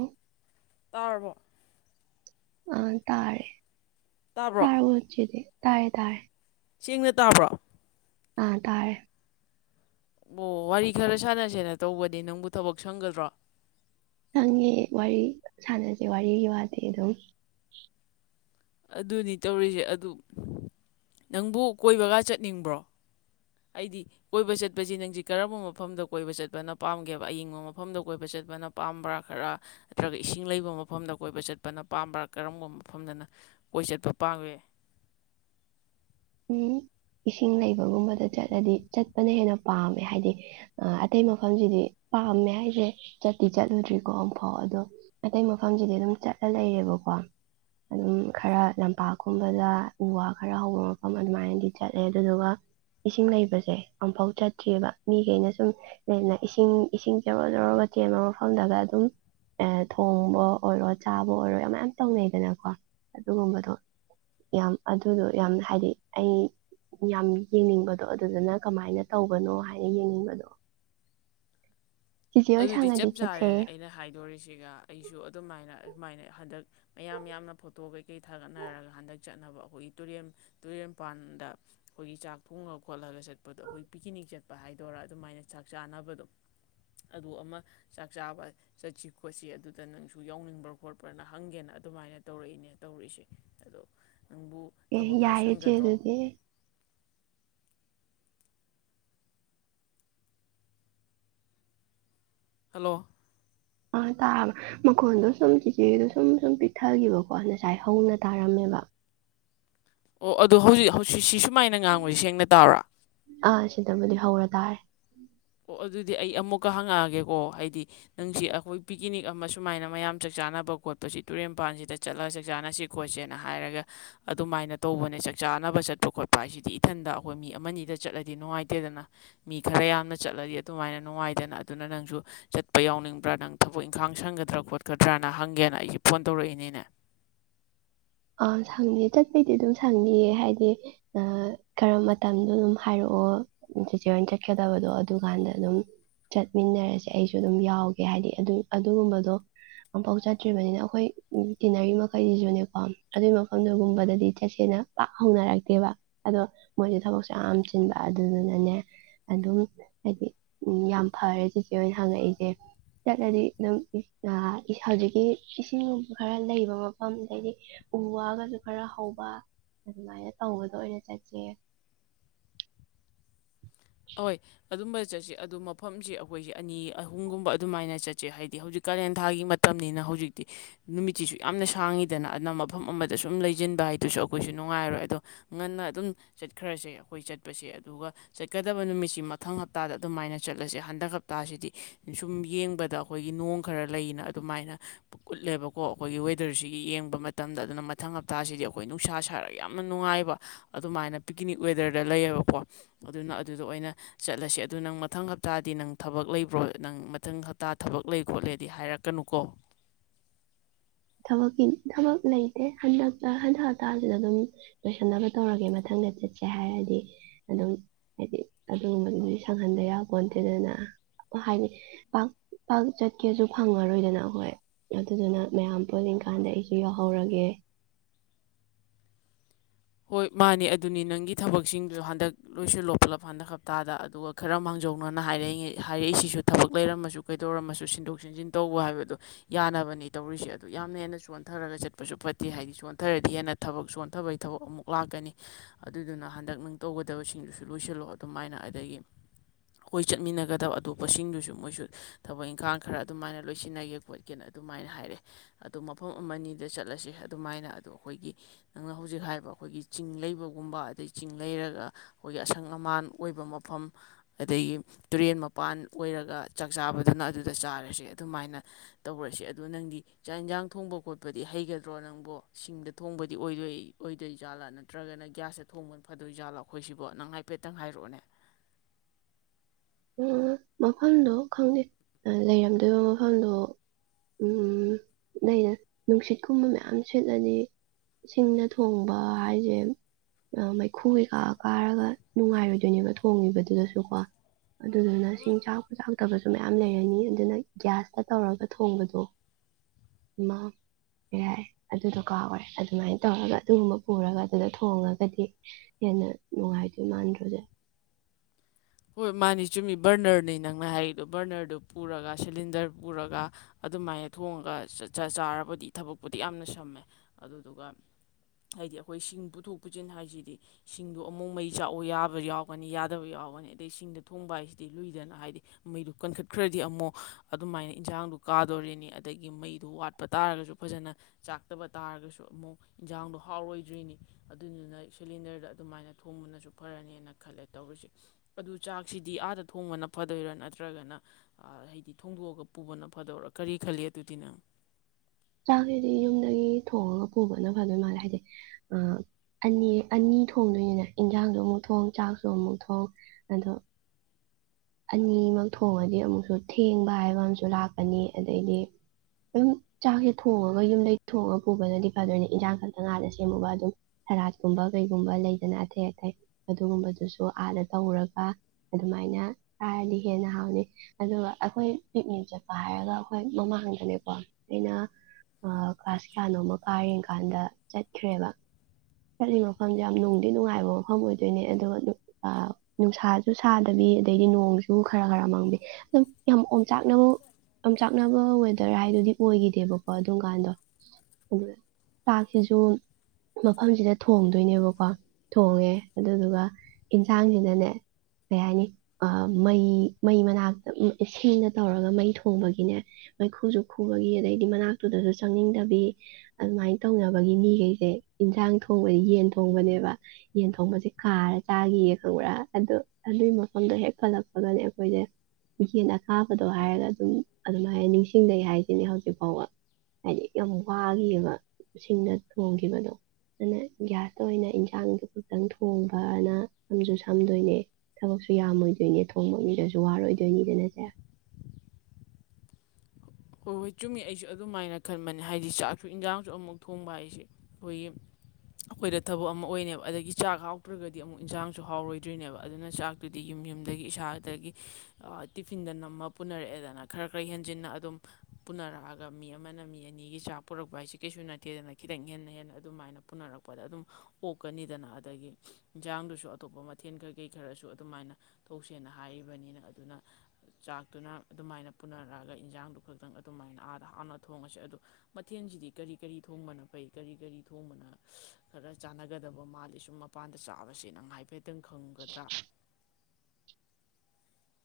ꯑꯦ ꯇꯔꯔꯕ ꯑ ꯇꯥꯏꯔꯦ ꯇꯥꯕ꯭ꯔꯣ ꯇꯕ ꯆꯦꯗꯤ ꯇꯥꯏꯌꯦ ꯇꯥꯏꯌꯦ ꯁꯦꯡꯅ ꯇꯥꯕ꯭ꯔꯣ ꯑꯥ ꯇꯥꯔꯦ ꯑꯣ ꯋꯥꯔꯤ ꯈꯔ ꯁꯥꯟꯅꯁꯦꯅ ꯇꯧꯕꯗꯤ ꯅꯪꯕꯨ ꯊꯕꯛ ꯁꯪꯒꯗ꯭ꯔꯣ ꯁꯪꯉꯦ ꯋꯥꯔꯤ ꯁꯥꯟꯅꯁꯦ ꯋꯥꯔꯤꯒꯤ ꯋꯥꯗꯤꯦ ꯑꯗꯨꯝ ꯑꯗꯨꯅꯤ ꯇꯧꯔꯤꯁꯦ ꯑꯗꯨ ꯅꯪꯕꯨ ꯀꯣꯏꯕꯒ ꯆꯠꯅꯤꯡꯕ꯭ꯔꯣ ꯑꯩꯗꯤ ꯀꯣꯏꯕ ꯆꯠꯄꯁ ꯅꯪꯁ ꯀꯔꯝꯕ ꯃꯐꯝꯗ ꯀꯣꯏꯕ ꯆꯠꯄꯅ ꯄꯥꯝꯒꯦꯕ ꯑꯏꯤꯡꯕ ꯃꯐꯝꯗ ꯀꯣꯏꯕ ꯆꯠꯄꯅ ꯄꯥꯝꯕ꯭ꯔꯥ ꯈꯔ ꯅꯠꯇ꯭ꯔꯒ ꯏꯁꯤꯡ ꯂꯩꯕ ꯃꯐꯝꯗ ꯀꯣꯏꯕ ꯆꯠꯄꯅ ꯄꯥꯝꯕ꯭ꯔꯥ ꯀꯔꯝꯕ ꯃꯐꯝꯗꯅ ꯀꯣꯏꯆꯠꯠꯇꯨ ꯄꯥꯡꯏꯦ ꯎꯝ ꯏꯁꯤꯡ ꯂꯩꯕꯒꯨꯝꯕꯗ ꯆꯠꯂꯗꯤ ꯆꯠꯄꯅ ꯍꯦꯟꯅ ꯄꯥꯝꯃꯦ ꯍꯥꯏꯗꯤ ꯑꯇꯩ ꯃꯐꯝꯁꯤꯗꯤ ꯄꯥꯝꯃꯦ ꯍꯥꯏꯁꯦ ꯆꯠꯇꯤ ꯆꯠꯂꯨꯗ꯭ꯔꯤꯀꯣ ꯑꯃꯨꯛꯐꯥꯎ ꯑꯗꯣ ꯑꯇꯩ ꯃꯐꯝꯁꯤꯗꯤ ꯑꯗꯨꯝ ꯆꯠꯂ ꯂꯩꯔꯦꯕꯀꯣ ꯑꯗꯨꯝ ꯈꯔ ꯂꯝꯄꯥꯛꯀꯨꯝꯕꯗ ꯎ ꯋꯥ ꯈꯔ ꯍꯧꯕ ꯃꯐꯝ ꯑꯗꯨꯃꯥꯏꯅꯗꯤ ꯆꯠꯂꯦ ꯑꯗꯨꯗꯨꯒ ꯏꯁꯤꯡ ꯂꯩꯕꯁꯦ ꯑꯃꯐꯥꯎ ꯆꯠꯇ꯭ꯔꯤꯑꯕ ꯃꯤꯈꯩꯅ ꯁꯨꯝ ꯂꯩꯗꯅ ꯏꯁꯤꯡ ꯏꯁꯤꯡ ꯔ ꯖꯔꯒ ꯆꯦꯟꯕ ꯃꯐꯝꯗꯒ ꯑꯗꯨꯝ ꯊꯣꯡꯕ ꯑꯣꯏꯔꯣ ꯆꯥꯕ ꯑꯣꯏꯔꯣ ꯌꯥꯝ ꯃꯌꯥꯝ ꯇꯧꯅꯩꯗꯅꯀꯣ ꯑꯗꯨꯒꯨꯝꯕꯗꯣ ꯌꯥꯝ ꯑꯗꯨꯗꯣ ꯌꯥꯝ ꯍꯥꯏꯗꯤ ꯑꯩ ꯌꯥꯝ ꯌꯦꯡꯅꯤꯡꯕꯗꯣ ꯑꯗꯨꯗꯨꯅ ꯀꯃꯥꯏꯅ ꯇꯧꯧꯕꯅꯣ ꯍꯥꯏꯅ ꯌꯦꯡꯅꯤꯡꯕꯗꯣ ꯆꯤꯆꯦ ꯍꯣꯏ ꯑꯗꯨꯗꯤ ꯁꯪꯉꯗꯤ ꯆꯞ ꯆꯠꯁꯦ ꯆꯥꯔꯦꯅꯦ ꯑꯩꯅ ꯍꯥꯏꯗꯣꯔꯤꯁꯤꯒ ꯑꯩꯁꯨ ꯑꯗꯨꯃꯥꯏꯅ ꯑꯗꯨꯃꯥꯏꯅ ꯍꯟꯗꯛ ꯃꯌꯥꯝ ꯌꯥꯝꯅ ꯐꯣꯇꯣ ꯀꯩꯀꯩ ꯊꯥꯒꯠꯅꯔꯒ ꯍꯟꯗꯛ ꯆꯠ ꯆꯅꯕ ꯑꯩꯈꯣꯏꯒꯤ ꯇꯨꯔꯦꯟ ꯇꯨꯔꯦꯟꯄꯥꯟꯗ ꯑꯩꯈꯣꯏꯒꯤ ꯆꯥꯛ ꯊꯣꯡꯉ ꯈꯣꯠꯂꯒ ꯆꯠꯄꯗꯣ ꯑꯩꯈꯣꯏ ꯄꯤꯛꯅꯤꯛ ꯆꯠꯄ ꯍꯥꯏꯗꯣꯏꯔꯥ ꯑꯗꯨꯃꯥꯏꯅ ꯆꯥꯛ ꯆꯥꯅꯕꯗꯣ ꯑꯗꯨ ꯑꯃ ꯆꯥꯛ ꯆꯥꯕ ꯆꯠꯁꯤ ꯈꯣꯠꯁꯤ ꯑꯗꯨꯗ ꯅꯪꯁꯨ ꯌꯥꯎꯅꯤꯡꯕ꯭ꯔꯥ ꯈꯣꯠꯄ꯭ꯔꯥꯅ ꯍꯪꯒꯦꯅ ꯑꯗꯨꯃꯥꯏꯅ ꯇꯧꯔꯛꯏꯅꯦ ꯇꯧꯔꯛꯏꯁꯦ ꯑꯗꯣ ꯅꯪꯕꯨ ꯑꯦ ꯊꯕꯛꯀ ꯌꯥꯏꯦ ꯆꯦ ꯁꯪꯒꯗ꯭ꯔꯣ ꯑꯗꯨꯗꯤ ꯍꯜꯂꯣ ꯑ ꯇꯥꯕ ꯃꯈꯣꯟꯗꯣ ꯁꯨꯝ ꯆꯤꯆꯦꯗꯣ ꯁꯨꯝ ꯁꯨꯝ ꯄꯤꯛꯊꯈꯤꯕꯀꯣ ꯉꯁꯥꯏ ꯍꯧꯅ ꯇꯥꯔꯝꯃꯦꯕ ꯑꯣ ꯑꯣ ꯍꯧꯖꯤꯛ ꯍꯧꯖꯤꯛ ꯁꯤ ꯁꯨꯃꯥꯏꯅ ꯉꯥꯡꯕ ꯁꯦꯡꯅ ꯇꯥꯎꯔ ꯕꯨꯗꯤ ꯍꯧꯔ ꯇꯥꯔꯦ ꯑꯗꯨꯗꯤ ꯑꯩ ꯑꯃꯨꯛꯀ ꯍꯪꯉꯛꯑꯒꯦꯀꯣ ꯍꯥꯏꯗꯤ ꯅꯪꯁꯤ ꯑꯩꯈꯣꯏ ꯄꯤꯛꯅꯤꯛ ꯑꯃ ꯁꯨꯃꯥꯏꯅ ꯃꯌꯥꯝ ꯆꯥꯛ ꯆꯥꯅꯕ ꯈꯣꯠꯄꯁꯤ ꯇꯨꯔꯦꯟꯄꯥꯟꯁꯤꯗ ꯆꯠꯂꯒ ꯆꯥꯛ ꯆꯥꯅꯁꯦ ꯈꯣꯠꯁꯦꯅ ꯍꯥꯏꯔꯒ ꯑꯗꯨꯃꯥꯏꯅ ꯇꯧꯕꯅꯦ ꯆꯥꯛ ꯆꯥꯅꯕ ꯆꯠꯄ ꯈꯣꯠꯄ ꯍꯥꯏꯁꯤꯗꯤ ꯏꯊꯟꯗ ꯑꯩꯈꯣꯏ ꯃꯤ ꯑꯃꯅꯤ ꯑꯗ ꯆꯠꯂꯗꯤ ꯅꯨꯡꯉꯥꯏꯇꯦꯗꯅ ꯃꯤ ꯈꯔ ꯌꯥꯝꯅ ꯆꯠꯂꯗꯤ ꯑꯗꯨꯃꯥꯏꯅ ꯅꯨꯡꯉꯥꯏꯗꯅ ꯑꯗꯨꯅ ꯅꯪꯁꯨ ꯆꯠꯄ ꯌꯥꯎꯅꯤꯡꯕ꯭ꯔꯥ ꯅꯪ ꯊꯕꯛ ꯏꯪꯈꯥꯡ ꯁꯪꯒꯗ꯭ꯔꯥ ꯈꯣꯠꯀꯗ꯭ꯔꯅ ꯍꯪꯒꯦꯅ ꯑꯩꯁꯦ ꯐꯣꯟ ꯇꯧꯔꯛꯏꯅꯤꯅꯦ ꯑꯥ ꯁꯪꯅꯤꯌꯦ ꯆꯠꯄꯩꯗꯤ ꯑꯗꯨꯝ ꯁꯪꯅꯤꯌꯦ ꯍꯥꯏꯗꯤ ꯈꯔ ꯃꯇꯝꯗꯣ ꯑꯗꯨꯝ ꯍꯥꯏꯔꯛꯑꯣ ꯁꯤꯆꯟ ꯆꯠꯀꯗꯕꯗꯣ ꯑꯗꯨꯀꯥꯟꯗ ꯑꯗꯨꯝ ꯆꯠꯃꯤꯟꯅꯔꯁꯦ ꯑꯩꯁꯨ ꯑꯗꯨꯝ ꯌꯥꯎꯒꯦ ꯍꯥꯏꯕꯗꯤ ꯑꯗꯨ ꯑꯗꯨꯒꯨꯝꯕꯗꯣ ꯑꯃꯨꯛꯐꯥꯎ ꯆꯠꯇ꯭ꯔꯤꯕꯅꯤꯅ ꯑꯩꯈꯣꯏ ꯇꯤꯟꯅꯔꯤ ꯃꯈꯩꯁꯤꯁꯨꯅꯦꯀꯣ ꯑꯗꯨꯏ ꯃꯐꯝꯗꯨꯒꯨꯝꯕꯗꯗꯤ ꯆꯠꯁꯦꯅ ꯄꯥꯛ ꯍꯧꯅꯔꯛꯇꯦꯕ ꯑꯗꯣ ꯃꯣꯏꯁꯨꯦ ꯊꯕꯛꯁꯨ ꯌꯥꯝ ꯆꯤꯟꯕ ꯑꯗꯨꯗꯨꯅꯅꯦ ꯑꯗꯨꯝ ꯍꯥꯏꯗꯤ ꯎ ꯌꯥꯝ ꯐꯔꯦ ꯆꯆꯦ ꯑꯣꯏꯅ ꯍꯪꯉꯛꯏꯁꯦ ꯆꯠꯂꯗꯤ ꯑꯗꯨꯝ ꯍꯧꯖꯤꯛꯀꯤ ꯏꯁꯤꯡꯒꯕ ꯈꯔ ꯂꯩꯕ ꯃꯐꯝ ꯑꯗꯩꯗꯤ ꯎ ꯋꯥꯒꯁꯨ ꯈꯔ ꯍꯧꯕ ꯑꯗꯨꯃꯥꯏꯅ ꯇꯧꯕꯗ ꯑꯣꯏꯅ ꯆꯠꯁ ꯍꯣꯏ ꯑꯗꯨ ꯆꯠꯁꯦ ꯑꯗꯣ ꯃꯐꯝꯁꯦ ꯑꯩꯈꯣꯏꯁꯦ ꯑꯅꯤ ꯑꯍꯨꯝꯒꯨꯝꯕ ꯑꯗꯨꯃꯥꯏꯅ ꯆꯠꯁꯦ ꯍꯥꯏꯗꯤ ꯍꯧꯖꯤꯛ ꯀꯥꯂꯦꯟ ꯊꯥꯒꯤ ꯃꯇꯝꯅꯤꯅ ꯍꯧꯖꯤꯛꯇꯤ ꯅꯨꯃꯤꯠꯇꯤꯁꯨ ꯌꯥꯝꯅ ꯁꯥꯡꯉꯤꯗꯅ ꯑꯗꯨꯅ ꯃꯐꯝ ꯑꯃꯗ ꯁꯨꯝ ꯂꯩꯁꯤꯟꯕ ꯍꯥꯏꯗꯨꯁꯨ ꯑꯩꯈꯣꯏꯁꯨ ꯅꯨꯡꯉꯥꯏꯔꯣꯏ ꯑꯗꯣ ꯉꯟꯅ ꯑꯗꯨꯝ ꯆꯠꯈ꯭ꯔꯁꯦ ꯑꯩꯈꯣꯏ ꯆꯠꯄꯁꯦ ꯑꯗꯨꯒ ꯄꯤꯛꯀꯗꯕ ꯅꯨꯃꯤꯠꯁꯤ ꯃꯊꯪ ꯍꯞꯇꯥꯗ ꯑꯗꯨꯃꯥꯏꯅ ꯆꯠꯂꯁꯦ ꯍꯟꯗꯛ ꯍꯞꯇꯥꯁꯤꯗꯤ ꯁꯨꯝ ꯌꯦꯡꯕꯗ ꯑꯩꯈꯣꯏꯒꯤ ꯅꯣꯡ ꯈꯔ ꯂꯩꯅ ꯑꯗꯨꯃꯥꯏꯅ ꯎꯠꯂꯦꯕꯀꯣ ꯑꯩꯈꯣꯏꯒꯤ ꯋꯦꯗꯔꯁꯤꯒꯤ ꯌꯦꯡꯕ ꯃꯇꯝꯗ ꯑꯗꯨꯅ ꯃꯊꯪ ꯍꯞꯇꯥꯁꯤꯗꯤ ꯑꯩꯈꯣꯏ ꯅꯨꯡꯁꯥ ꯁꯥꯔꯒ ꯌꯥꯝꯅ ꯅꯨꯡꯉꯥꯏꯕ ꯑꯗꯨꯃꯥꯏꯅ ꯄꯤꯛꯅꯤꯛ ꯋꯦꯗꯔꯗ ꯂꯩꯌꯦꯕꯀꯣ ꯑꯗꯨꯅ ꯑꯗꯨꯗ ꯑꯣꯏꯅ ꯆꯠꯂꯁꯤ ꯑꯗꯨ ꯅꯪ ꯃꯊꯪ ꯍꯞꯇꯥꯗꯤ ꯅꯪ ꯊꯕꯛ ꯂꯩꯕ꯭ꯔꯣ ꯅꯪ ꯃꯊꯪ ꯍꯞꯇꯥ ꯊꯕꯛ ꯂꯩ ꯈꯣꯠꯂꯦꯗꯤ ꯍꯥꯏꯔꯛꯀꯅꯨꯀꯣ ꯊꯕꯛꯀꯤ ꯊꯕꯛ ꯂꯩꯇꯦ ꯍꯟꯗ ꯍꯟꯗꯛ ꯍꯞꯇꯥꯁꯤꯗ ꯑꯗꯨꯝ ꯂꯣꯏꯁꯟꯅꯕ ꯇꯧꯔꯒꯦ ꯃꯊꯪꯗ ꯆꯠꯁꯦ ꯍꯥꯏꯔꯗꯤ ꯑꯗꯨꯝ ꯍꯥꯏꯗꯤ ꯑꯗꯨꯒꯨꯝꯕꯗꯨꯗꯤ ꯁꯪꯍꯟꯕ ꯌꯥ ꯀꯣꯟꯠꯇꯦꯗꯅ ꯍꯥꯏꯗꯤ ꯄꯥꯛ ꯄꯥꯛ ꯆꯠꯀꯦꯁꯨ ꯐꯪꯉꯔꯣꯏꯗꯅ ꯍꯈꯣꯏ ꯑꯗꯨꯗꯨꯅ ꯃꯌꯥꯝ ꯄꯣꯜꯂꯤ ꯀꯥꯟꯗ ꯑꯩꯁꯨ ꯌꯥꯎꯍꯧꯔꯒꯦ ꯍꯣꯏ ꯃꯥꯅꯦ ꯑꯗꯨꯅꯤ ꯅꯪꯒꯤ ꯊꯕꯛꯁꯤꯡꯗꯨꯣ ꯍꯟꯗꯛ ꯂꯣꯏꯁꯨ ꯂꯣꯞꯄꯂꯞ ꯍꯟꯗꯛ ꯍꯞꯇꯥꯗ ꯑꯗꯨꯒ ꯈꯔ ꯃꯥꯡꯖꯧꯅꯅ ꯍꯥꯏꯔꯛꯏ ꯍꯥꯏꯔꯛꯏꯁꯤꯁꯨ ꯊꯕꯛ ꯂꯩꯔꯝꯃꯁꯨ ꯀꯩꯗꯧꯔꯝꯃꯁꯨ ꯁꯤꯟꯗꯣꯛ ꯁꯤꯟꯖꯤꯟ ꯇꯧꯕ ꯍꯥꯏꯕꯗꯣ ꯌꯥꯅꯕꯅꯤ ꯇꯧꯔꯤꯁꯦ ꯑꯗꯨꯣ ꯌꯥꯝꯅ ꯍꯦꯟꯅ ꯁꯣꯟꯊꯔꯒ ꯆꯠꯄꯁꯨ ꯐꯠꯇꯦ ꯍꯥꯏꯗꯤ ꯁꯣꯟꯊꯔꯗꯤ ꯍꯦꯟꯅ ꯊꯕꯛ ꯁꯣꯟꯊꯕꯩ ꯊꯕꯛ ꯑꯃꯨꯛ ꯂꯥꯛꯀꯅꯤ ꯑꯗꯨꯗꯨꯅ ꯍꯟꯗꯛ ꯅꯪ ꯇꯧꯒꯗꯕꯁꯤꯡꯗꯨꯁꯨ ꯂꯣꯏꯁꯤꯜꯂꯣ ꯑꯗꯨꯃꯥꯏꯅ ꯑꯗꯒꯤ ꯑꯩꯈꯣꯏ ꯆꯠꯃꯤꯟꯅꯒꯗꯕ ꯑꯇꯣꯞꯄꯁꯤꯡꯗꯨꯁꯨ ꯃꯣꯏꯁꯨ ꯊꯕꯛ ꯏꯪꯈꯥꯡ ꯈꯔ ꯑꯗꯨꯃꯥꯏꯅ ꯂꯣꯏꯁꯤꯟꯅꯒꯦ ꯈꯣꯠꯀꯦꯅ ꯑꯗꯨꯃꯥꯏꯅ ꯍꯥꯏꯔꯛꯑꯦ ꯑꯗꯣ ꯃꯐꯝ ꯑꯃꯅꯤꯗ ꯆꯠꯂꯁꯦ ꯑꯗꯨꯃꯥꯏꯅ ꯑꯗꯣ ꯑꯩꯈꯣꯏꯒꯤ ꯅꯪꯅ ꯍꯧꯖꯤꯛ ꯍꯧꯖꯤꯛ ꯍꯥꯏꯕ ꯑꯩꯈꯣꯏꯒꯤ ꯆꯤꯡ ꯂꯩꯕꯒꯨꯝꯕ ꯑꯗꯩ ꯆꯤꯡ ꯂꯩꯔꯒ ꯑꯩꯈꯣꯏꯒꯤ ꯑꯁꯪ ꯑꯃꯥꯟ ꯑꯣꯏꯕ ꯃꯐꯝ ꯑꯗꯒꯤ ꯇꯨꯔꯦꯟ ꯃꯄꯥꯟ ꯑꯣꯏꯔꯒ ꯆꯥꯛ ꯆꯥꯕꯗꯅ ꯑꯗꯨꯗ ꯆꯥꯔꯁꯦ ꯑꯗꯨꯃꯥꯏꯅ ꯇꯧꯔꯁꯦ ꯑꯗ ꯅꯪꯗꯤ ꯆꯥꯛ ꯌꯦꯟꯁꯥꯡ ꯊꯣꯡꯕ ꯈꯣꯠꯄꯗꯤ ꯍꯩꯒꯗ꯭ꯔꯣ ꯅꯪꯕꯨ ꯁꯤꯡꯗ ꯊꯣꯡꯕꯗꯤ ꯑꯣꯏꯗꯣꯏ ꯑꯣꯏꯗꯣꯏꯖꯥꯠꯂꯥ ꯅꯠꯇ꯭ꯔꯒꯅ ꯒ꯭ꯌꯥꯁꯇ ꯊꯣꯡꯕꯅ ꯐꯗꯣꯏꯖꯥꯠꯂꯥ ꯑꯩꯈꯣꯏꯁꯤꯕꯣ ꯅꯪ ꯍꯥꯏꯐꯦꯠꯇꯪ ꯍꯥꯏꯔꯛꯑꯣꯅꯦ ꯃꯐꯝꯗꯣ ꯈꯪꯗꯦ ꯂꯩꯔꯝꯗꯣꯏꯕ ꯃꯐꯝꯗꯣ ꯎ ꯂꯩ ꯅꯨꯡꯁꯤꯠꯀꯨꯝꯕ ꯃꯌꯥꯝ ꯁꯦꯠꯂꯗꯤ ꯁꯤꯡꯅ ꯊꯣꯡꯕ ꯍꯥꯏꯁꯦ ꯃꯩꯈꯨ ꯀꯩꯀꯥ ꯀꯥꯔꯒ ꯅꯨꯡꯉꯥꯏꯔꯣꯏꯗꯣꯏꯅꯦꯕ ꯊꯣꯡꯉꯤꯕꯗꯨꯗꯁꯨꯀꯣ ꯑꯗꯨꯗꯨꯅ ꯁꯤꯡ ꯆꯥꯛꯄ ꯆꯥꯛꯗꯕ ꯑꯗꯨ ꯃꯌꯥꯝ ꯂꯩꯔꯅꯤ ꯑꯗꯨꯅ ꯒ꯭ꯌꯥꯁꯇ ꯇꯧꯔꯒ ꯊꯣꯡꯕꯗꯣ ꯑꯃꯔ ꯑꯗꯨ ꯗꯣꯀꯥꯔ ꯑꯣꯏꯔꯦ ꯑꯗꯨꯃꯥꯏꯅ ꯇꯧꯔꯒ ꯑꯗꯨꯒꯨꯝꯕ ꯄꯨꯔꯒ ꯑꯗꯨꯗ ꯊꯣꯡꯉꯒꯗꯤ ꯍꯦꯟꯅ ꯅꯨꯡꯉꯥꯏꯗꯣꯏ ꯃꯥꯟꯗ꯭ꯔꯣꯁꯦ ꯍꯣꯏ ꯃꯥꯅꯤ ꯆꯨꯝꯃꯤ ꯕꯔꯅꯔꯅꯤ ꯅꯪꯅ ꯍꯥꯏꯔꯤꯗꯣ ꯕꯔꯅꯔꯗꯨ ꯄꯨꯔꯒ ꯁꯤꯂꯤꯟꯗꯔ ꯄꯨꯔꯒ ꯑꯗꯨꯃꯥꯏꯅ ꯊꯣꯡꯉꯒ ꯆꯥꯔꯕꯗꯤ ꯊꯕꯛꯄꯨꯗꯤ ꯌꯥꯝꯅ ꯁꯝꯃꯦ ꯑꯗꯨꯗꯨꯒ ꯍꯥꯏꯗꯤ ꯑꯩꯈꯣꯏ ꯁꯤꯡ ꯄꯨꯊꯣꯛ ꯄꯨꯁꯤꯟ ꯍꯥꯏꯁꯤꯗꯤ ꯁꯤꯡꯗ ꯑꯃꯨꯛ ꯃꯩ ꯆꯥꯛꯎ ꯌꯥꯕ ꯌꯥꯎꯒꯅꯤ ꯌꯥꯗꯕ ꯌꯥꯎꯒꯅꯤ ꯑꯇꯩ ꯁꯤꯡꯗ ꯊꯣꯡꯕ ꯍꯥꯏꯁꯤꯗꯤ ꯂꯨꯏꯗꯅ ꯍꯥꯏꯗꯤ ꯃꯩꯗꯨ ꯀꯟꯈꯠꯈ꯭ꯔꯗꯤ ꯑꯃꯨꯛ ꯑꯗꯨꯃꯥꯏꯅ ꯏꯟꯁꯥꯡꯗꯨ ꯀꯥꯗꯣꯔꯤꯅꯤ ꯑꯗꯒꯤ ꯃꯩꯗꯨ ꯋꯥꯠꯄ ꯇꯥꯔꯒꯁꯨ ꯐꯖꯅ ꯆꯥꯛꯇꯕ ꯇꯥꯔꯒꯁꯨ ꯑꯃꯨꯛ ꯏꯟꯁꯥꯡꯗꯣ ꯍꯥꯎꯔꯣꯏꯗ꯭ꯔꯤꯅꯤ ꯑꯗꯨꯗꯨꯅ ꯁꯤꯂꯤꯟꯗꯔꯗ ꯑꯗꯨꯃꯥꯏꯅ ꯊꯣꯡꯕꯅꯁꯨ ꯐꯔꯅꯦꯅ ꯈꯜꯂꯦ ꯇꯧꯔꯤꯁꯦ ꯑꯗꯨ ꯆꯥꯛꯁꯤꯗꯤ ꯑꯥꯗ ꯊꯣꯡꯕꯅ ꯐꯗꯣꯏꯔꯥ ꯅꯠꯇ꯭ꯔꯒꯅ ꯍꯥꯏꯗꯤ ꯊꯣꯡꯗꯣꯛꯑꯒ ꯄꯨꯕꯅ ꯐꯗꯣꯏꯔꯥ ꯀꯔꯤ ꯈꯜꯂꯤ ꯑꯗꯨꯗꯤꯅꯪ ꯆꯥꯛꯁꯤꯗꯤ ꯌꯨꯝꯗꯒꯤ ꯊꯣꯡꯉꯒ ꯄꯨꯕꯅ ꯐꯗꯣꯏ ꯃꯥꯜꯂꯦ ꯍꯥꯏꯗꯤ ꯑꯅꯤ ꯑꯅꯤ ꯊꯣꯡꯗꯣꯏꯅꯤꯅ ꯏꯟꯖꯥꯡꯁꯨ ꯑꯃꯨꯛ ꯊꯣꯡ ꯆꯥꯛꯁꯨ ꯑꯃꯨꯛ ꯊꯣꯡ ꯑꯗꯣ ꯑꯅꯤꯃꯛ ꯊꯣꯡꯉꯗꯤ ꯑꯃꯨꯛꯁꯨ ꯊꯦꯡꯕ ꯍꯥꯏꯕ ꯑꯃꯁꯨ ꯂꯥꯛꯀꯅꯤ ꯑꯗꯩꯗꯤ ꯑꯗꯨꯝ ꯆꯥꯛꯁꯦ ꯊꯣꯡꯉꯒ ꯌꯨꯝꯗ ꯊꯣꯡꯉꯒ ꯄꯨꯕꯗꯗꯤ ꯐꯥꯗꯣꯏꯅꯦ ꯏꯟꯖꯥꯡ ꯈꯛꯇ ꯉꯥꯗ ꯁꯦꯝꯃꯨꯒ ꯑꯗꯨꯝ ꯁꯔꯥꯠꯀꯨꯝꯕ ꯀꯩꯒꯨꯝꯕ ꯂꯩꯗꯅ ꯑꯊꯇꯩ ꯑꯊꯩ ꯑꯗꯨꯒꯨꯝꯕꯗꯨꯁꯨ ꯑꯥꯗ ꯇꯧꯔꯒ ꯑꯗꯨꯃꯥꯏꯅ ꯍꯥꯏꯔꯗꯤ ꯍꯦꯟꯅ ꯍꯥꯎꯅꯤ ꯑꯗꯨꯒ ꯑꯩꯈꯣꯏ ꯄꯤꯛꯅꯤꯛ ꯆꯠꯄ ꯍꯥꯏꯔꯒ ꯑꯩꯈꯣꯏ ꯃꯃꯥꯡꯗꯅꯦꯀꯣ ꯑꯩꯅ ꯀ꯭ꯂꯥꯁ ꯀꯌꯥꯅꯣ ꯑꯃ ꯀꯥꯔꯤ ꯀꯥꯟꯗ ꯆꯠꯈ꯭ꯔꯦꯕ ꯆꯠꯂꯤꯕ ꯃꯐꯝꯁꯦ ꯌꯥꯝ ꯅꯨꯡꯗꯤ ꯅꯨꯡꯉꯥꯏꯕ ꯃꯐꯝ ꯑꯣꯏꯗꯣꯏꯅꯦ ꯑꯗꯣ ꯅꯨꯡꯁꯥꯁꯨ ꯁꯥꯗꯕꯤ ꯑꯗꯩꯗꯤ ꯅꯣꯡꯁꯨ ꯈꯔ ꯈꯔ ꯃꯥꯡꯕꯤ ꯑꯗꯨꯝ ꯌꯥꯝ ꯌꯣꯡꯆꯥꯛꯅꯕ ꯌꯣꯡꯆꯥꯛꯅꯕ ꯋꯦꯗꯔ ꯍꯥꯏꯗꯨꯗꯤ ꯑꯣꯏꯈꯤꯗꯦꯕꯀꯣ ꯑꯗꯨꯝ ꯀꯥꯟꯗꯣ ꯑꯗꯨ ꯆꯥꯛꯁꯤꯁꯨ ꯃꯐꯝꯁꯤꯗ ꯊꯣꯡꯗꯣꯏꯅꯦꯕꯀꯣ ꯊꯣꯡꯉꯦ ꯑꯗꯨꯗꯨꯒ ꯏꯟꯁꯥꯡꯁꯤꯗꯅꯦ ꯀꯩ ꯍꯥꯏꯅꯤ ꯃꯩ ꯃꯩ ꯃꯅꯥꯛꯇ ꯏꯁꯤꯡꯅ ꯇꯧꯔꯒ ꯃꯩ ꯊꯣꯡꯕꯒꯤꯅꯦ ꯃꯩꯈ ꯈꯨꯁꯨ ꯈꯨꯕꯒꯤ ꯑꯗꯩꯗꯤ ꯃꯅꯥꯛꯇꯨꯗꯁꯨ ꯆꯪꯅꯤꯡꯗꯕꯤ ꯑꯗꯨꯃꯥꯏꯅ ꯇꯧꯅꯕꯒꯤ ꯃꯤꯈꯩꯁꯦ ꯌꯦꯟꯁꯥꯡ ꯊꯣꯡꯕꯗ ꯌꯦꯟ ꯊꯣꯡꯕꯅꯦꯕ ꯌꯦꯟ ꯊꯣꯡꯕꯁꯦ ꯀꯥꯔ ꯆꯥꯈꯤꯌꯦ ꯈꯪꯕ꯭ꯔꯥ ꯑꯗꯨꯗ ꯑꯗꯨꯒꯤ ꯃꯐꯝꯗꯣ ꯍꯦꯛ ꯐꯠꯂꯛꯄꯒꯅꯦ ꯑꯩꯈꯣꯏꯁꯦ ꯌꯦꯟ ꯑꯈꯥꯕꯗꯣ ꯍꯥꯏꯔꯒ ꯑꯗꯨꯝ ꯑꯗꯨꯃꯥꯏꯅ ꯅꯤꯡꯁꯤꯡꯅꯩ ꯍꯥꯏꯁꯤꯅꯦ ꯍꯧꯖꯤꯛ ꯐꯥꯎꯕ ꯍꯥꯏꯗꯤ ꯌꯥꯝ ꯋꯥꯈꯤꯑꯕ ꯁꯤꯡꯗ ꯊꯣꯡꯈꯤꯕꯗꯣ ꯑꯗꯨꯅ ꯒ꯭ꯌꯥꯁꯇ ꯑꯣꯏꯅ ꯏꯟꯁꯥꯡꯗꯣ ꯈꯛꯇꯪ ꯊꯣꯡꯕꯅ ꯁꯝꯁꯨ ꯁꯝꯗꯣꯏꯅꯦ ꯊꯕꯛꯁꯨ ꯌꯥꯝꯃꯣꯏꯗꯣꯏꯅꯦ ꯊꯣꯡꯕ ꯃꯤꯗꯁꯨ ꯋꯥꯔꯣꯏꯗꯣꯏꯅꯤꯗꯅꯁꯦ ꯍꯣꯏ ꯍꯣꯏ ꯆꯨꯝꯃꯤ ꯑꯩꯁꯨ ꯑꯗꯨꯝꯥꯏꯅ ꯈꯟꯕꯅꯦ ꯍꯥꯏꯗꯤ ꯆꯥꯛꯁꯨ ꯏꯟꯖꯥꯡꯁꯨ ꯑꯃꯨꯛ ꯊꯣꯡꯕ ꯍꯥꯏꯁꯦ ꯑꯩꯈꯣꯏꯒꯤ ꯑꯩꯈꯣꯏꯗ ꯊꯕꯛ ꯑꯃ ꯑꯣꯏꯅꯅꯦꯕ ꯑꯗꯒꯤ ꯆꯥꯛ ꯍꯥꯎꯇ꯭ꯔꯒꯗꯤ ꯑꯃꯨꯛ ꯏꯟꯖꯥꯡꯁꯨ ꯍꯥꯎꯔꯣꯏꯗ꯭ꯔꯤꯅꯦꯕ ꯑꯗꯨꯅ ꯆꯥꯛꯇꯨꯗꯤ ꯌꯨꯝ ꯌꯨꯝꯗꯒꯤ ꯏꯁꯥꯗꯒꯤ ꯇꯤꯐꯤꯟꯗ ꯅꯝꯃ ꯄꯨꯅꯔꯛꯑꯦꯗꯅ ꯈꯔ ꯈꯔ ꯍꯦꯟꯖꯤꯟꯅ ꯑꯗꯨꯝ ꯄꯨꯅꯔꯛꯑꯒ ꯃꯤ ꯑꯃꯅ ꯃꯤ ꯑꯅꯤꯒꯤ ꯆꯥꯛ ꯄꯨꯔꯛꯄ ꯍꯥꯏꯁꯤ ꯀꯩꯁꯨ ꯅꯠꯇꯦꯗꯅ ꯈꯤꯇꯪ ꯍꯦꯟꯅ ꯍꯦꯟꯅ ꯑꯗꯨꯃꯥꯏꯅ ꯄꯨꯅꯔꯛꯄꯗ ꯑꯗꯨꯝ ꯑꯣꯛꯀꯅꯤꯗꯅ ꯑꯗꯒꯤ ꯏꯟꯖꯥꯡꯗꯨꯁꯨ ꯑꯇꯣꯞꯄ ꯃꯊꯦꯜ ꯈꯔ ꯀꯩ ꯈꯔꯁꯨ ꯑꯗꯨꯃꯥꯏꯅ ꯊꯣꯛꯁꯦꯅ ꯍꯥꯏꯔꯤꯕꯅꯤꯅ ꯑꯗꯨꯅ ꯆꯥꯛꯇꯨꯅ ꯑꯗꯨꯃꯥꯏꯅ ꯄꯨꯅꯔꯛꯑꯒ ꯏꯟꯖꯥꯡꯗꯨ ꯈꯛꯇꯪ ꯑꯗꯨꯃꯥꯏꯅ ꯑꯥꯗ ꯍꯥꯟꯅ ꯊꯣꯡꯉꯁꯦ ꯑꯗꯣ ꯃꯊꯦꯜꯁꯤꯗꯤ ꯀꯔꯤ ꯀꯔꯤ ꯊꯣꯡꯕꯅ ꯐꯩ ꯀꯔꯤ ꯀꯔꯤ ꯊꯣꯡꯕꯅ ꯈꯔ ꯆꯥꯟꯅꯒꯗꯕ ꯃꯥꯜꯂꯤ ꯁꯨꯝ ꯃꯄꯥꯟꯗ ꯆꯥꯕꯁꯦꯅ ꯉꯥꯏꯐꯦ ꯈꯤꯇꯪ ꯈꯪꯒꯗ꯭ꯔꯥ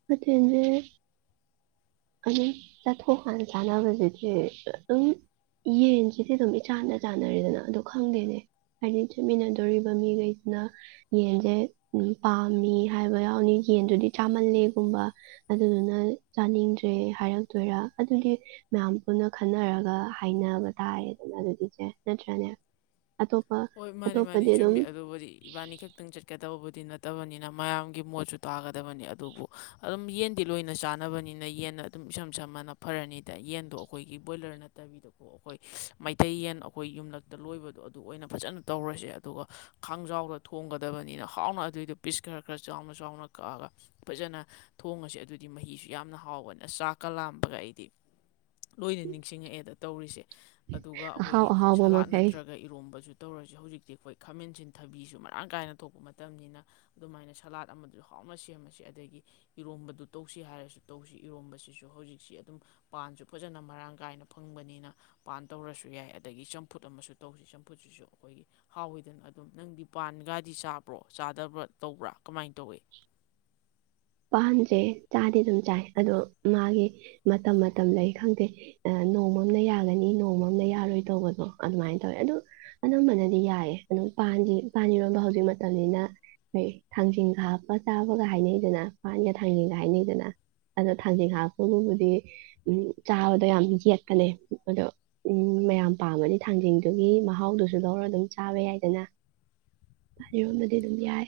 ꯃꯆꯖ ꯑꯗꯨꯝ ꯆꯠꯊꯣꯛꯀꯥꯟꯅ ꯆꯥꯅꯕꯁꯤꯗꯤ ꯑꯗꯨꯝ ꯌꯦꯟꯁꯤꯗꯤ ꯑꯗꯨꯝ ꯏꯆꯥꯟꯅ ꯆꯥꯅꯔꯦꯗꯅ ꯑꯣ ꯈꯪꯗꯦꯅꯦ ꯍꯥꯏꯗꯤ ꯆꯠꯃꯤꯟꯅꯗꯣꯔꯤꯕ ꯃꯤꯈꯩꯗꯨꯅ ꯌꯦꯟꯁꯦ ꯄꯥꯝꯃꯤ ꯍꯥꯏꯕ ꯌꯥꯎꯅꯤ ꯌꯦꯟꯗꯨꯗꯤ ꯆꯥꯝꯃꯜꯂꯦꯒꯨꯝꯕ ꯑꯗꯨꯗꯨꯅ ꯆꯥꯅꯤꯡꯗ꯭ꯔꯦ ꯠꯇ꯭ꯔꯦ ꯍꯥꯏꯔꯛꯇꯣꯏꯔ ꯑꯗꯨꯒꯤ ꯃꯌꯥꯝ ꯄꯨꯟꯅ ꯈꯟꯅꯔꯒ ꯍꯥꯏꯅꯕ ꯇꯥꯏꯌꯦ ꯑꯗꯨꯝ ꯑꯗꯨꯒꯤꯁꯦ ꯅꯠꯇ꯭ꯔꯅꯦ ꯍꯣꯏ ꯃꯥꯅꯤ ꯃꯥꯅꯤ ꯆꯨꯝꯃꯤ ꯑꯗꯨꯕꯨꯗꯤ ꯏꯕꯥꯅꯤ ꯈꯛꯇꯪ ꯆꯠꯀ ꯇꯧꯕꯗꯤ ꯅꯠꯇꯕꯅꯤꯅ ꯃꯌꯥꯝꯒꯤ ꯃꯣꯠꯁꯨ ꯇꯥꯒꯗꯕꯅꯤ ꯑꯗꯨꯕꯨ ꯑꯗꯨꯝ ꯌꯦꯟꯗꯤ ꯂꯣꯏꯅ ꯆꯥꯅꯕꯅꯤꯅ ꯌꯦꯟꯅꯟꯅ ꯑꯗꯨꯝ ꯏꯁꯝ ꯁꯝ ꯃꯅ ꯐꯔꯅꯤꯗ ꯌꯦꯟꯗꯣ ꯑꯩꯈꯣꯏꯒꯤ ꯕꯣꯏꯂꯔ ꯅꯠꯇꯕꯤꯗꯀꯣ ꯑꯩꯈꯣꯏ ꯃꯩꯇꯩ ꯌꯦꯟ ꯑꯩꯈꯣꯏ ꯌꯨꯝꯂꯛꯇ ꯂꯣꯏꯕꯗꯣ ꯑꯗꯨ ꯑꯣꯏꯅ ꯐꯖꯅ ꯇꯧꯔꯁꯦ ꯑꯗꯨꯒ ꯈꯥꯡꯖꯥꯎꯗ ꯊꯣꯡꯒꯗꯕꯅꯤꯅ ꯍꯥꯎꯅ ꯑꯗꯨꯏꯗꯣ ꯄꯤꯁ ꯈꯔ ꯈꯔ ꯆꯥꯎꯅ ꯆꯥꯎꯅ ꯀꯛꯑꯒ ꯐꯖꯅ ꯊꯣꯡꯉꯁꯦ ꯑꯗꯨꯗꯤ ꯃꯍꯤꯁꯨ ꯌꯥꯝꯅ ꯍꯥꯎꯕꯅꯤꯅ ꯆꯥꯛꯀ ꯂꯥꯝꯕꯒ ꯑꯩꯗꯤ ꯂꯣꯏꯅ ꯅꯤꯡꯁꯤꯡꯉꯛꯑꯦꯗ ꯇꯧꯔꯤꯁꯦ ꯑꯗꯨꯒ ꯑꯩꯈꯣꯏꯒꯤ ꯁꯂꯥꯠ ꯅꯠꯇ꯭ꯔꯒ ꯏꯔꯣꯝꯕꯁꯨ ꯇꯧꯔꯁꯤ ꯍꯧꯖꯤꯛꯇꯤ ꯑꯩꯈꯣꯏ ꯈꯥꯃꯦꯟꯁꯤꯟ ꯊꯕꯤꯁꯨ ꯃꯔꯥꯡ ꯀꯥꯏꯅ ꯊꯣꯛꯄ ꯃꯇꯝꯅꯤꯅ ꯑꯗꯨꯃꯥꯏꯅ ꯁꯂꯥꯠ ꯑꯃꯗꯨꯁꯨ ꯍꯥꯎꯅ ꯁꯦꯝꯃꯁꯤ ꯑꯗꯒꯤ ꯏꯔꯣꯝꯕꯗꯨ ꯇꯧꯁꯤ ꯍꯥꯏꯔꯁꯨ ꯇꯧꯁꯤ ꯏꯔꯣꯝꯕꯁꯤꯁꯨ ꯍꯧꯖꯤꯛꯁꯤ ꯑꯗꯨꯝ ꯄꯥꯟꯁꯨ ꯐꯖꯅ ꯃꯔꯥꯡ ꯀꯥꯏꯅ ꯐꯪꯕꯅꯤꯅ ꯄꯥꯟ ꯇꯧꯔꯁꯨ ꯌꯥꯏ ꯑꯗꯒꯤ ꯆꯝꯐꯨꯠ ꯑꯃꯁꯨ ꯇꯧꯁꯤ ꯆꯝꯐꯨꯠꯁꯤꯁꯨ ꯑꯩꯈꯣꯏꯒꯤ ꯍꯥꯎꯋꯤꯗꯅ ꯑꯗꯨꯝ ꯅꯪ ꯄꯥꯟꯒꯗꯤ ꯆꯥꯕ꯭ꯔꯣ ꯆꯥꯗꯕ꯭ꯔꯥ ꯇꯧꯕ꯭ꯔꯥ ꯀꯃꯥꯏꯅ ꯇꯧꯏꯤ ꯄꯥꯟꯁꯦ ꯆꯥꯗꯤ ꯑꯗꯨꯝ ꯆꯥꯏ ꯑꯗꯣ ꯃꯥꯒꯤ ꯃꯇꯝ ꯃꯇꯝꯗ ꯈꯪꯗꯦ ꯅꯣꯡꯃꯝꯅ ꯌꯥꯒꯅꯤ ꯅꯣꯡꯃꯝꯅ ꯌꯥꯔꯣꯏ ꯇꯧꯕꯗꯣ ꯑꯗꯨꯃꯥꯏꯅ ꯇꯧꯋꯦ ꯑ ꯑꯅꯝꯕꯅꯗꯤ ꯌꯥꯏꯌꯦ ꯑꯗꯨꯝ ꯄꯥꯟꯁꯤ ꯄꯥꯟꯔꯣꯟꯕ ꯍꯧꯖꯤꯛ ꯃꯇꯝꯅꯤꯅ ꯑꯩꯩ ꯊꯥꯡꯖꯤꯡ ꯍꯥꯞꯄ ꯆꯥꯕꯒ ꯍꯥꯏꯅꯩꯗꯅ ꯅꯒ ꯊꯥꯡꯖꯤꯡ ꯍꯥꯏꯅꯩꯗꯅ ꯑꯗꯣ ꯊꯥꯡꯖꯤꯡ ꯍꯥꯞꯄꯕꯨꯕꯨꯗꯤ ꯎ ꯆꯥꯕꯗꯣ ꯌꯥꯝ ꯌꯦꯛꯄꯅꯦ ꯑꯗꯣ ꯎꯝ ꯃꯌꯥꯝ ꯄꯥꯝꯃꯅꯤ ꯊꯥꯡꯖꯤꯡꯗꯨꯒꯤ ꯃꯍꯥꯎꯗꯨꯁꯨ ꯂꯧꯔ ꯑꯗꯨꯝ ꯆꯥꯕ ꯌꯥꯏꯗꯅ ꯑꯩꯔꯣꯟꯗꯗꯤ ꯑꯗꯨꯝ ꯌꯥꯏ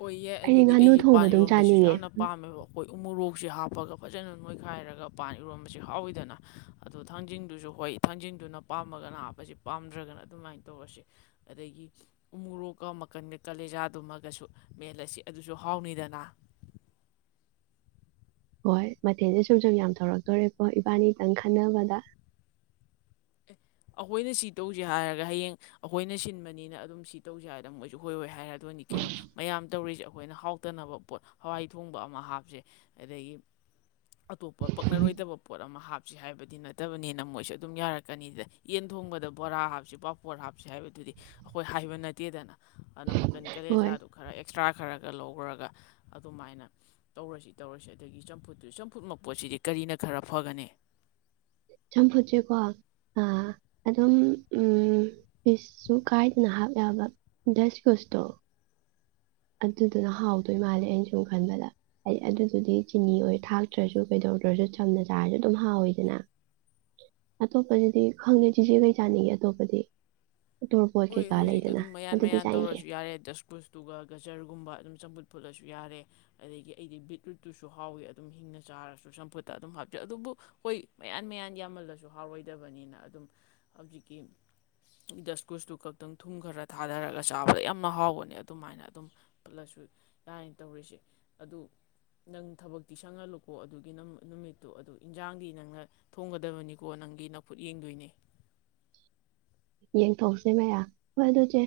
ꯑꯣꯏꯌꯦ ꯑꯩꯗꯤ ꯑꯗꯨꯗꯤ ꯉꯥꯅꯨ ꯊꯣꯡꯕ ꯑꯩꯁꯨꯄꯥꯟ ꯑꯗꯨꯝ ꯏꯔꯣꯟꯕꯁꯤꯁꯨ ꯆꯥꯅꯤꯡꯉꯦ ꯌꯥꯝꯅ ꯄꯥꯝꯃꯦꯕ ꯑꯩꯈꯣꯏ ꯎꯃꯣꯔꯣꯛ ꯎꯁꯤ ꯍꯥꯞꯄꯒ ꯐꯖꯅ ꯅꯣꯏꯈꯥꯏꯔꯒ ꯄꯥꯟ ꯏꯔꯣꯟꯝꯕꯁ ꯍꯥꯎꯋꯤꯗꯅ ꯑꯗꯣ ꯊꯥꯡꯖꯤꯡꯗꯨꯁꯨ ꯍꯣꯏ ꯊꯥꯡꯖꯤꯡꯗꯨꯅ ꯄꯥꯝꯃꯒꯅ ꯍꯥꯞꯄꯁ ꯄꯥꯝꯗ꯭ꯔꯒꯅ ꯑꯗꯨꯃꯥꯏꯅ ꯇꯧꯔꯁ ꯑꯗꯒꯤ ꯎꯃꯣꯔꯣꯛꯀ ꯃꯈꯟꯗ ꯀꯥꯂꯦꯖꯥꯗꯨꯃꯒꯁꯨ ꯃꯦꯜꯂ ꯑꯁꯤ ꯑꯗꯨꯁꯨ ꯍꯥꯎꯅꯤꯗꯅ ꯍꯣꯏ ꯃꯊꯦꯜꯁꯦ ꯁꯨꯝ ꯁꯨꯝ ꯌꯥꯝ ꯊꯧꯔꯛꯇꯣꯔꯦꯀꯣ ꯏꯕꯥꯅꯤꯇꯪ ꯈꯟꯅꯕꯗ ꯑꯩꯈꯣꯏꯅ ꯁꯤ ꯇꯧꯁꯦ ꯍꯥꯏꯔꯒ ꯍꯌꯦꯡ ꯑꯩꯈꯣꯏꯅ ꯁꯤꯟꯕꯅꯤꯅ ꯑꯗꯨꯝ ꯁꯤ ꯇꯧꯁꯦ ꯍꯥꯏꯔꯗ ꯃꯣꯏꯁꯨ ꯍꯣꯏꯔꯣꯏ ꯍꯥꯏꯔ ꯑꯗꯨꯅꯤ ꯀꯩꯅꯣ ꯃꯌꯥꯝ ꯇꯧꯔꯤꯁꯦ ꯑꯩꯈꯣꯏꯅ ꯍꯥꯎꯇꯅꯕ ꯄꯣꯠ ꯍꯋꯥꯏ ꯊꯣꯡꯕ ꯑꯃ ꯍꯥꯞꯁꯦ ꯑꯗꯒꯤ ꯑꯇꯣꯞꯄ ꯄꯛꯅꯔꯣꯏꯗꯕ ꯄꯣꯠ ꯑꯃ ꯍꯥꯞ ꯁꯦ ꯍꯥꯏꯕꯗꯤ ꯅꯠꯇꯕꯅꯤꯅ ꯃꯣꯏꯁꯨ ꯑꯗꯨꯝ ꯌꯥꯔꯛꯀꯅꯤꯗ ꯌꯦꯟ ꯊꯣꯡꯕꯗ ꯕꯣꯔꯥ ꯍꯥꯞꯁꯤ ꯄꯥꯄꯣꯔ ꯍꯥꯞꯁꯤ ꯍꯥꯏꯕꯗꯨꯗꯤ ꯑꯩꯈꯣꯏ ꯍꯥꯏꯕ ꯅꯠꯇꯦꯗꯅ ꯑꯗꯨꯅ ꯀ ꯍꯣꯏ ꯀꯂꯦꯖꯥꯗꯣ ꯈꯔ ꯑꯦꯛꯁꯇ꯭ꯔꯥ ꯈꯔ ꯈ ꯂꯧꯈ꯭ꯔꯒ ꯑꯗꯨꯃꯥꯏꯅ ꯇꯧꯔꯁꯤ ꯇꯧꯔꯁꯤ ꯑꯗꯒꯤ ꯆꯝꯐꯨꯠꯇꯨ ꯆꯝꯐꯨꯠ ꯃꯄꯣꯠꯁꯤꯗꯤ ꯀꯔꯤꯅ ꯈꯔ ꯐꯒꯅꯤ ꯆꯝꯐꯨꯠꯁꯦꯀꯣ ꯑꯗꯨꯝ ꯄꯤꯁꯁꯨ ꯀꯥꯏꯗꯅ ꯍꯥꯞ ꯌꯥꯕ ꯗꯁꯀꯨꯁꯇꯣ ꯑꯗꯨꯗꯨꯅ ꯍꯥꯎꯗꯣꯏ ꯃꯥꯜꯂꯦ ꯑꯩꯅ ꯁꯨꯝ ꯈꯟꯕꯗ ꯍꯥꯏꯗꯤ ꯑꯗꯨꯗꯨꯗꯤ ꯆꯤꯅꯤ ꯑꯣꯏ ꯊꯥꯛꯇ꯭ꯔꯁꯨ ꯀꯩꯗꯧꯗ꯭ꯔꯁꯨ ꯁꯝꯅ ꯆꯥꯔꯁꯨ ꯑꯗꯨꯝ ꯍꯥꯎꯋꯤꯗꯅ ꯑꯇꯣꯞꯄꯁꯤꯗꯤ ꯈꯪꯗꯦ ꯆꯦꯆꯦ ꯀꯩ ꯆꯥꯅꯤꯒꯤ ꯑꯇꯣꯞꯄꯗꯤ ꯇꯣꯔꯕꯣꯠ ꯍꯣꯏ ꯀꯩꯀꯥ ꯍꯧꯖꯤꯛ ꯂꯩꯗꯅ ꯑꯗꯨꯝ ꯃꯌꯥꯟ ꯑꯗꯨꯗꯤ ꯃꯌꯥꯟ ꯆꯥꯅꯤꯡꯗꯦ ꯇꯧꯔꯁꯨ ꯌꯥꯔꯦ ꯗꯁꯀꯨꯁꯇꯨꯒ ꯒꯖꯔꯒꯨꯝꯕ ꯑꯗꯨꯝ ꯆꯝꯐꯨꯠ ꯐꯨꯠꯂꯁꯨ ꯌꯥꯔꯦ ꯑꯗꯒꯤ ꯑꯩꯗꯤ ꯕꯤꯠꯔꯨꯠꯇꯨꯁꯨ ꯍꯥꯎꯏꯤ ꯑꯗꯨꯝ ꯍꯤꯡꯅ ꯆꯥꯔꯁꯨ ꯆꯝꯐꯨꯠꯇ ꯑꯗꯨꯝ ꯍꯥꯞꯆꯩ ꯑꯗꯨꯕꯨ ꯍꯣꯏ ꯃꯌꯥꯟ ꯃꯌꯥꯟ ꯌꯥꯝꯃꯜꯂꯁꯨ ꯍꯥꯎꯔꯣꯏꯗꯕꯅꯤꯅ ꯑꯗꯨꯝ ꯍꯧꯖꯤꯛꯀꯤ ꯗ ꯏꯁ꯭ꯀꯨꯁꯇꯨ ꯈꯛꯇꯪ ꯊꯨꯝ ꯈꯔ ꯊꯥꯗꯔꯒ ꯆꯥꯕꯗ ꯌꯥꯝꯅ ꯍꯥꯎꯕꯅꯦ ꯑꯗꯨꯃꯥꯏꯅ ꯑꯗꯨꯝ ꯄꯜꯂꯁꯨ ꯌꯥꯅ ꯇꯧꯔꯤꯁꯦ ꯑꯗꯨ ꯅꯪ ꯊꯕꯛꯇꯤ ꯁꯪꯍꯜꯂꯨꯀꯣ ꯑꯗꯨꯒꯤ ꯅꯨꯃꯤꯠꯇꯣ ꯑꯗꯨ ꯏꯟꯖꯥꯡꯗꯤ ꯅꯪꯅ ꯊꯣꯡꯒꯗꯕꯅꯤꯀꯣ ꯅꯪꯒꯤ ꯅꯐꯨꯠ ꯌꯦꯡꯗꯣꯏꯅꯦ ꯌꯦꯡꯊꯣꯛꯁꯦ ꯃꯔ ꯍꯣꯏ ꯑꯗꯨꯆꯦ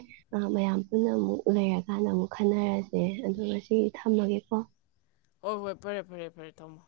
ꯃꯌꯥꯝ ꯄꯨꯟꯅ ꯑꯃꯨꯛ ꯂꯩꯔꯀꯥꯟꯗ ꯑꯃꯨꯛ ꯈꯟꯅꯔꯁꯦ ꯑꯗꯨꯒ ꯁꯤ ꯊꯝꯃꯒꯦꯀꯣ ꯍꯣꯏ ꯍꯣꯏ ꯐꯔꯦ ꯐꯔꯦ ꯐꯔꯦ ꯊꯝꯃꯣ